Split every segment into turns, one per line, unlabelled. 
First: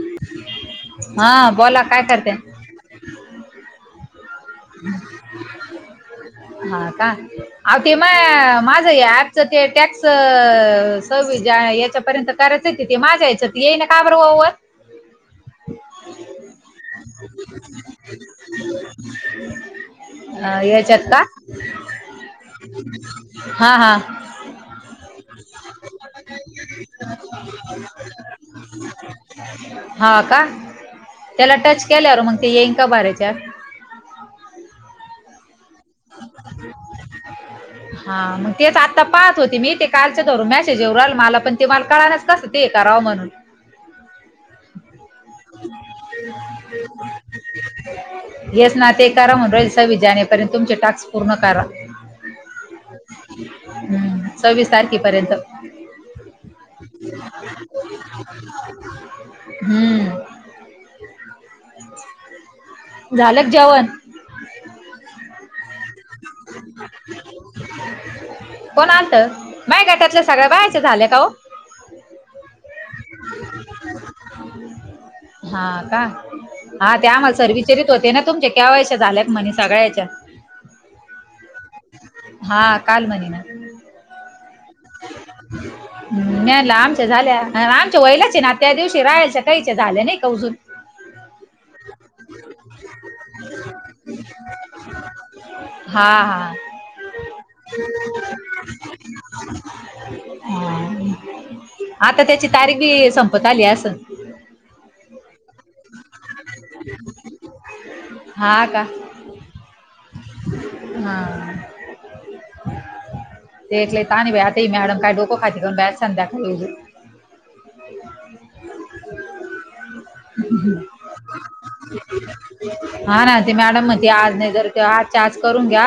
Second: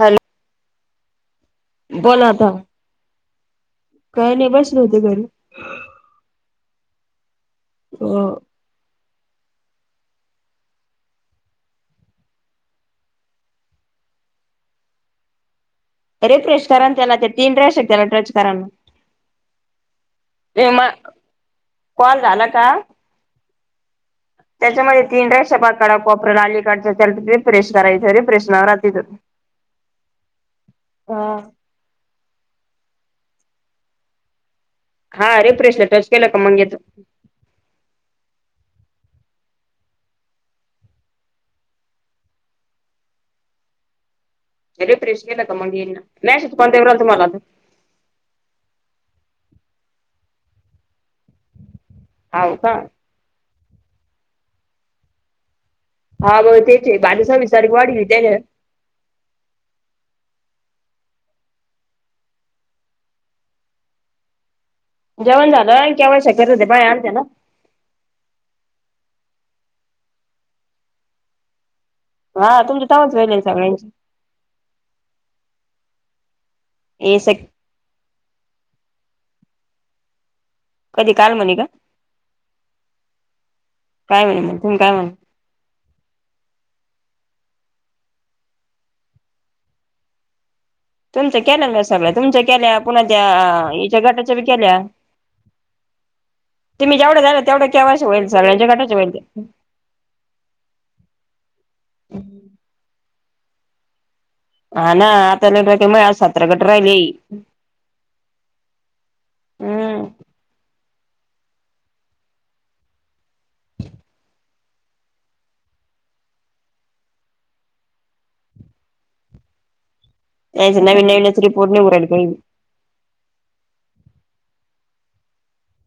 Hello.
हा बोला. काय
बोल
करते
आता काही नाही बस
हा का आव ते म
अ
माझ ही ॲप च ते टॅक्स सव्वीस जा याच्यापर्यंत करायचेत ते माझ्या याच्यात येई ना का बर [unintelligible]
रिफ्रेश करा अन् त्याला ते तीन राहश त्याला ट्रच करा ना.
हा
ते
ह्याच्यात
मग
का?
कॉल झाला का
हा हा.
त्याच्यामध्ये तीन रेषा पाक काढा कोपऱ्याला अलीकडच्या त्या रिफ्रेश करायची रिफ्रेश [unintelligible]
हा का
हा
त्याला टच केल्यावर मग ते येंका बार्याच्या. [inaudible]
हा रेफ्रेशला टच केलं का मंगेेतो.
हा मग तेच आता पाहत होते मी ते कालचे र मॅसेज येव आल मला पण ते मला कळाण्याच कसं ते कराव म्हणून.
रिफ्रेश केला का मग येईल ना मॅसेज कोणत्या [unintelligible]
येस ना ते करा म्हण राय सवी जानेपर्यंत तुमचे टास्क पूर्ण करा.
हाव का?
हम्म सव्वीस तारखेपर्यंत.
हा बहूतेक ते बावीस सव्वीस तारीख वाढवली त्याने
हम्म झालं का जेवण
जेवण झालं अण के वाय सी करायला त्या बाया आलत्या ना
कोण आलतं माय गटातल्या सगळ्या बायांच झालं का हो
हा तुमचे तवाच व्हायले सगळ्यांचे
हा का हा ते
हे स
आम्हाला सर विचारीत होते ना तुमच्या के वाय सी झाल्यात म्हणे सगळ्याच्या
कधी काल म्हणले का
हा काल म्हणे
काय म्हणले तुम्ही काय म्हणले
हम् [unintelligible] नेरला आमच्या झाल्या आमच्या वयलाचे ना त्या दिवशी राहायच्या काहीच्या झाल्या नाही का अजून
तुमच्या केल्या ना सगळ्या तुमच्या केल्या पुन्हा त्या याच्या गटाच्या बी केल्या
हा हा
तुम्ही जेवढ्या जन आहे तेवढ्या के वाय सी होईल सगळ्यांच्या गटाच्या होईल त्या
हा आता त्याची तारीख बी संपत आली आसल
हा ना आता नाही माया आज सतरा गट राहिले
हां का.
हम्म
हा ते एक लय ताण हाय बाई आता ही मॅडम काय डोकं खाती डायरेक्ट संध्याकाळी येई दे-
[inaudible] तेच नवीन नवीनच रिपोर्ट नीऊ राहीली काय बी
हा ना ते मॅडम मती आज नाही तर आज च्या आज करून घ्या.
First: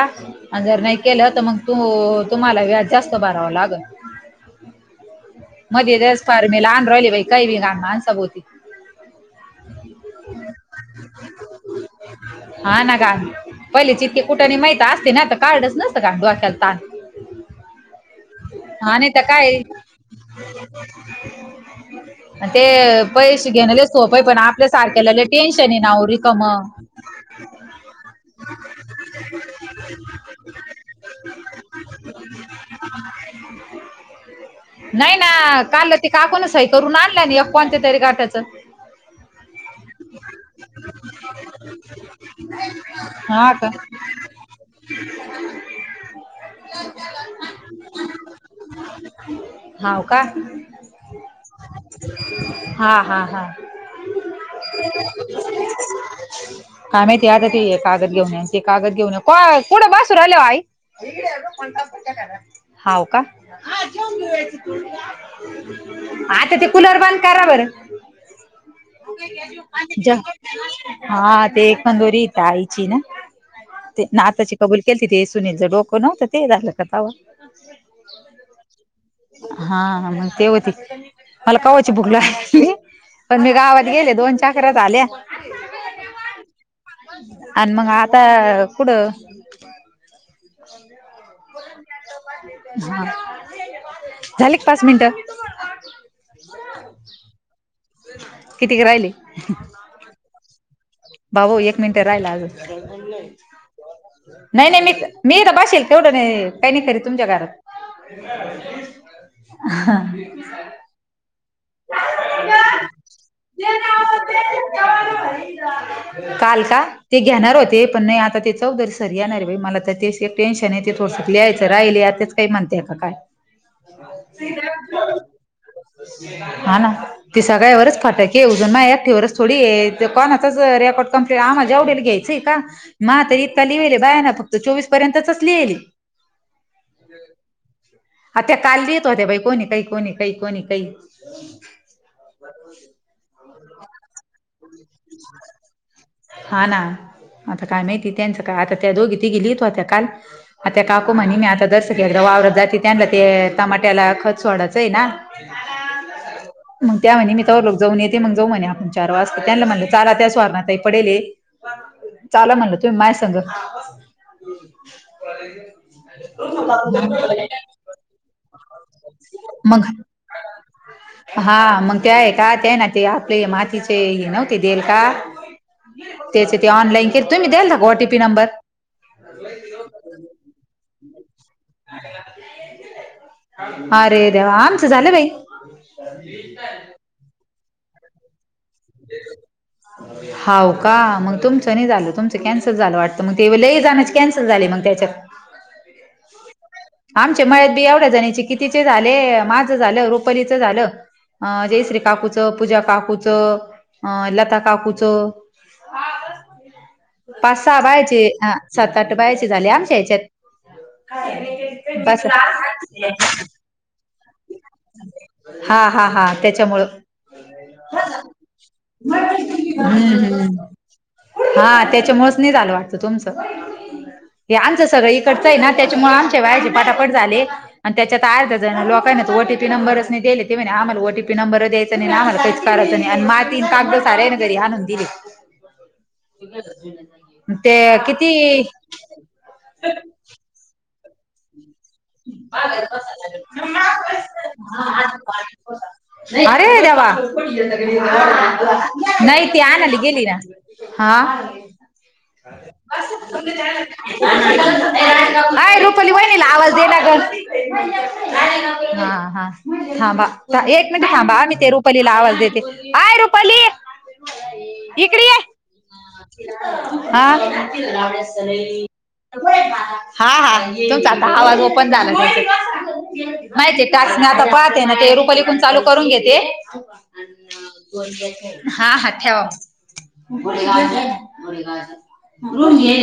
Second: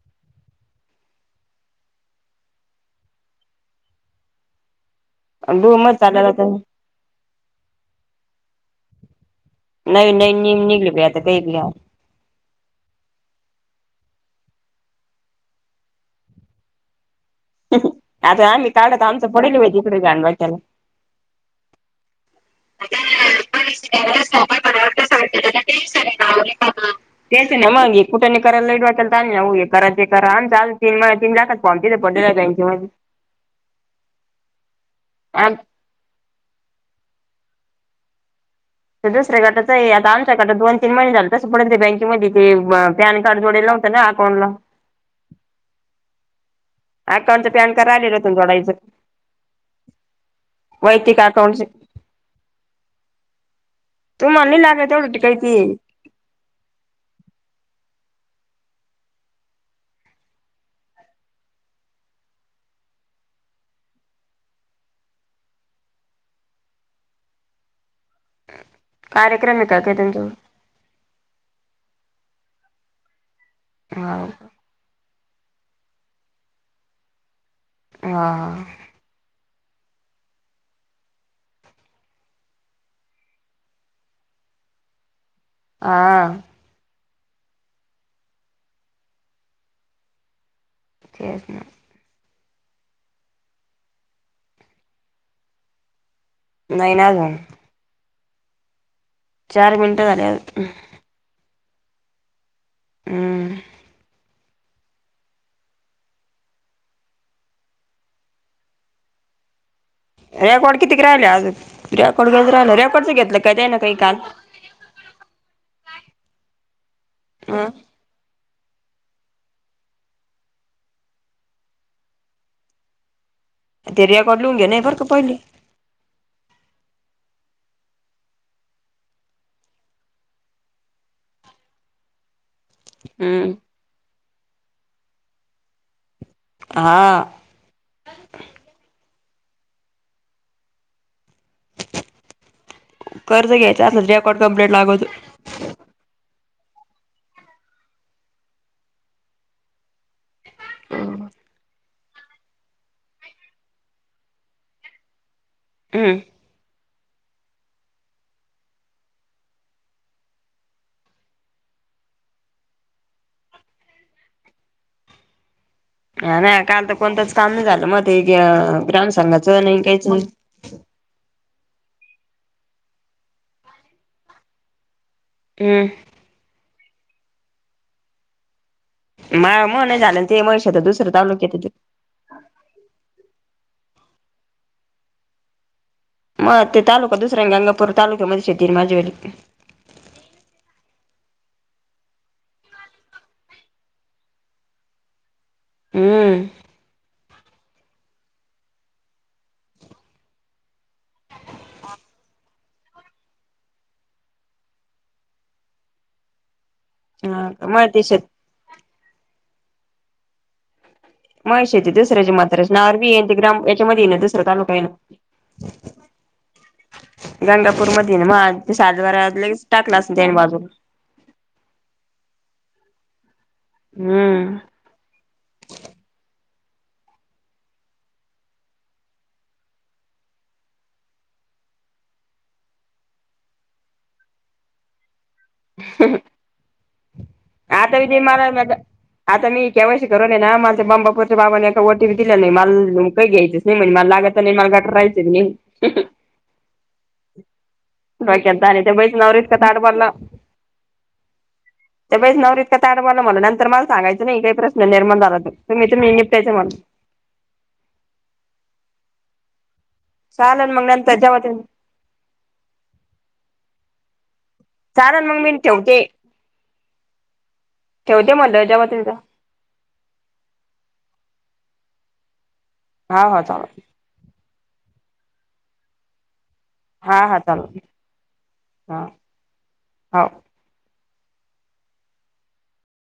आणि जर नाही केलं तर मग तू तुम्हाला व्याज जास्त भरावं लागल.
[inaudible] आणि डूमच
मध्ये लईच
चालला
[unintelligible]
आता
फार मी लहान राहिली बा काही मी घान माणसाभोवती.
नवीन नवीन नियम निघले बई आता काही बी
हा ना गा. पहिलेच इतके कुठाने माहित असते ना तर काढलच नसतं का डोक्याला ताण.
ह ह आता आम्ही काढलं
हा
तर
नाही
आमचं पडेल
काय
होय तिकडे [unintelligible] गाडवा त्याला.
[inaudible] ते पैसे घेण लय सोपय पण आपल्या सारखेला लय टेन्शन आहे ना आव रिकामं.
तेच ना मग. कुठाने करायला लय होक्याला ताण हाय अहो हे करा ते करा आमच अजून तीन पावणेतीन लाखाच फॉम तिथं पडलेलाय बँकेमध्ये.
नाही ना.
आमचं
काल ते काकु न सही करून आणल्या न एक कोण त्या तरी गटाच. ते
ते दुसऱ्या गटाच हाये आता आमच्या गटात दोन तीन महिने झाले तस पडल ते बँकेमध्ये ते मग पॅन कार्ड
हा का
जोडीला होत ना अकाउंट ला.
[inaudible]
अकाउंटच पॅन कार्ड राहिलेलं होत ना जोडायच
हाव का
वैयक्तिक अकाउंटच.
हा हा हा.
तुम्हाला नाही लागत तेवढं ते काय ती.
ते आम्ही ते आता ते- कागद घेऊन या ते कागद घेऊन या कुठं बसून राहिल्या ओ आई? हाव का? [unintelligible] आत्या ते कुलर बंद करा बर.
कार्यक्रम आहे का काय
जा
त्यांच्यावर
हा ते तंदोरी हिथ आईची ना ते
हा
नाथाची कबूल केलतं ते सुनीलचं डोकं नव्हतं ते हे झालतं का तवा.
हा हा हा.
हा हा मग ते होते. मला कवाची भुक लागली. पण मी गावात गेले, दोन चकऱ्या झाल्या.
आ.
आण मग आता कुठं?
तेच ना
हा झाले का पाच मिनिटं?
नाही ना आजून.
कितीक राहिले?
नऊ मिनटं झाल्यावर.
बाबो एक मिनिटं राहिला आजून.
हम्म
नाही नाही मी मी इथ बशेले तेवढं नाही, काही नाही करीत तुमच्या घरात. हा.
रेकॉर्ड कितीक राहिले आजुन? रेकॉर्ड गंज राहिलं. रेकॉडच घेतलंय का त्यानं काही काम?
काल का? ते घेणार
ह
होते. पण नाही आता ते चौदरी सर येणारे बाई. मला तर तेच एक टेन्शन आहे. ते थोडसंक लिहायचं राहिले आता त्याच काही म्हणत्या का काय?
ते रेकॉर्ड लिहून देणेये बरं का पहिले.
हा ना. ते सगळ्यावरच फटाके उद्या. मा एकटीवरच थोडीये, ते कोणाचच रेकॉड कमंप्लीट आम्हाला जेवढ्यांना घ्यायचंय का मा तर
हम्म
इतका लिवेले, बाया ना फक्त चोवीस पर्यंतचच लिहेले.
हा.
आता त्या काल लिहित होत्या बाई, कोणी काही कोणी काही कोणी काही. [inaudible]
कर्ज घ्यायच असलं, रेकॉर्ड कम्पलेट लागत.
हा ना. आता काय माहिती त्यांचं काय? आता त्या दोघी तीघी लिहीत होत्या काल. आता त्या काकु म्हणे, मी आता दश एकदा वावरात जाते. त्यांना ते टमाट्याला खत सोडायचं आहे ना.
हम.
मग त्या म्हणे, मी तवलोग जाऊन येते. मग जाऊ म्हणे आपण चार वाजता. त्यांना म्हणलं चालत्या सुवर्णा ताई पडेले. चाला म्हणलं तुम्ही माया सगं.
हा ना. काल तर कोणतंच काम नाही झालं. मग ते ग्राम संंघाचं नाही
मग
काहीच नाही.
हा मग ते आहे का, ते ना ते आपले मातीचे हे नव्हते देल का?
हम.
त्याच ते ऑनलाईन चे. तुम्ही द्यालथा का ओ टी पी नंबर?
मा मुळं नाही झालं ते. ते मनीषाच दुसऱ्या तालुक्यात ते.
अरे देवा! आमचं झालं बाई. [inaudible]
मग ते तालुका दुसराये ना, गंगापूर तालुक्यामध्ये शेतीये ना माझीवाली.
हाव का? मग तुमचं नाही झालं. तुमचं कॅन्सल झालं वाटतं. मग ते लई जणांची कॅन्सल झाले मग त्याच्यात.
हम्म.
आमच्या मळ्यात बी एवढ्या जणींचे कितीचे झाले. माझं झालं, रुपलीचं झालं अ जयश्री काकूच पूजा काकूचं, अ लता काकूचं.
हा
पाच सहा
मग ते शेत
बायाचे, अ सात आठ बायाचे झाले आमच्या याच्यात.
मनीषाची दुसऱ्याची म्हाताऱ्याच्या नावावर बी ये, गाम याच्यामध्ये ये ना दुसरा तालुका ये ना.
हा हा हा त्याच्यामुळं.
गंगापूर मध्ये मग आज सातवारचलगेच टाकला अस
हम्म
तेन
हम्म
बाजून -
हा त्याच्यामुळेच नाही झालं वाटत तुमचं हे
हम्म
आमचं सगळं इ. इकडचं त्याच्यामुळे आमच्या बायाचे पाटापट झाले आणि त्याच्या आर्धा लाक - काय नाही ओटीपी नंबर नाही दिले ते आम्हाला ओटीपी नंबरच्यायचं नाही आम्हालाहीच करायच आणि माती कागद सारे- घरी आणून दिले.
[inaudible]
ते
आता बी
किती -
मला आता मी कवशी करूनय ना माझे बांबापूर. बाबाने ए ओटीपी दिला नाही मला काही घ्यायचच नाही म्हण मला लागत नाही मला घट राहायच नाही
अरे देवा
डोक्यात आणि त्या बाईच नवरा
नाही
इतका
त
ताठ
आणली
बोलला
गेली ना. हा.
त्या बाईच नवरा इतका ताठ बोलला मला नंतर मला सांगायचं नाही काही प्रश्न निर्माण झाला तर
अय
तुम्ही
रुपली
तुम्ही
वहिनीला
निपटायचं
आवाज -
म्हणून
दया गं हा
चालेल मग
एक मिनिट
नंतर जेव्हा
थांबा.
तुम्ही
रुपालीला आवाज देते आय रुपाली. इकडे
चाललं
ये
मग मी ठवते.
हा.
ठेवते म्हणलं जेव्हा तुम्ही
हा हा तुमचा आता आवाज ओपन झाला
हा हा चालेल
माहिती. टास्क ना पाहते ते रूपाली कुन चालू करून घेते.
हा हा चालेल
हा हा ठेवा
हो
मग. घोडे गावाचं घोडे गावाचं रूम घेयल हे.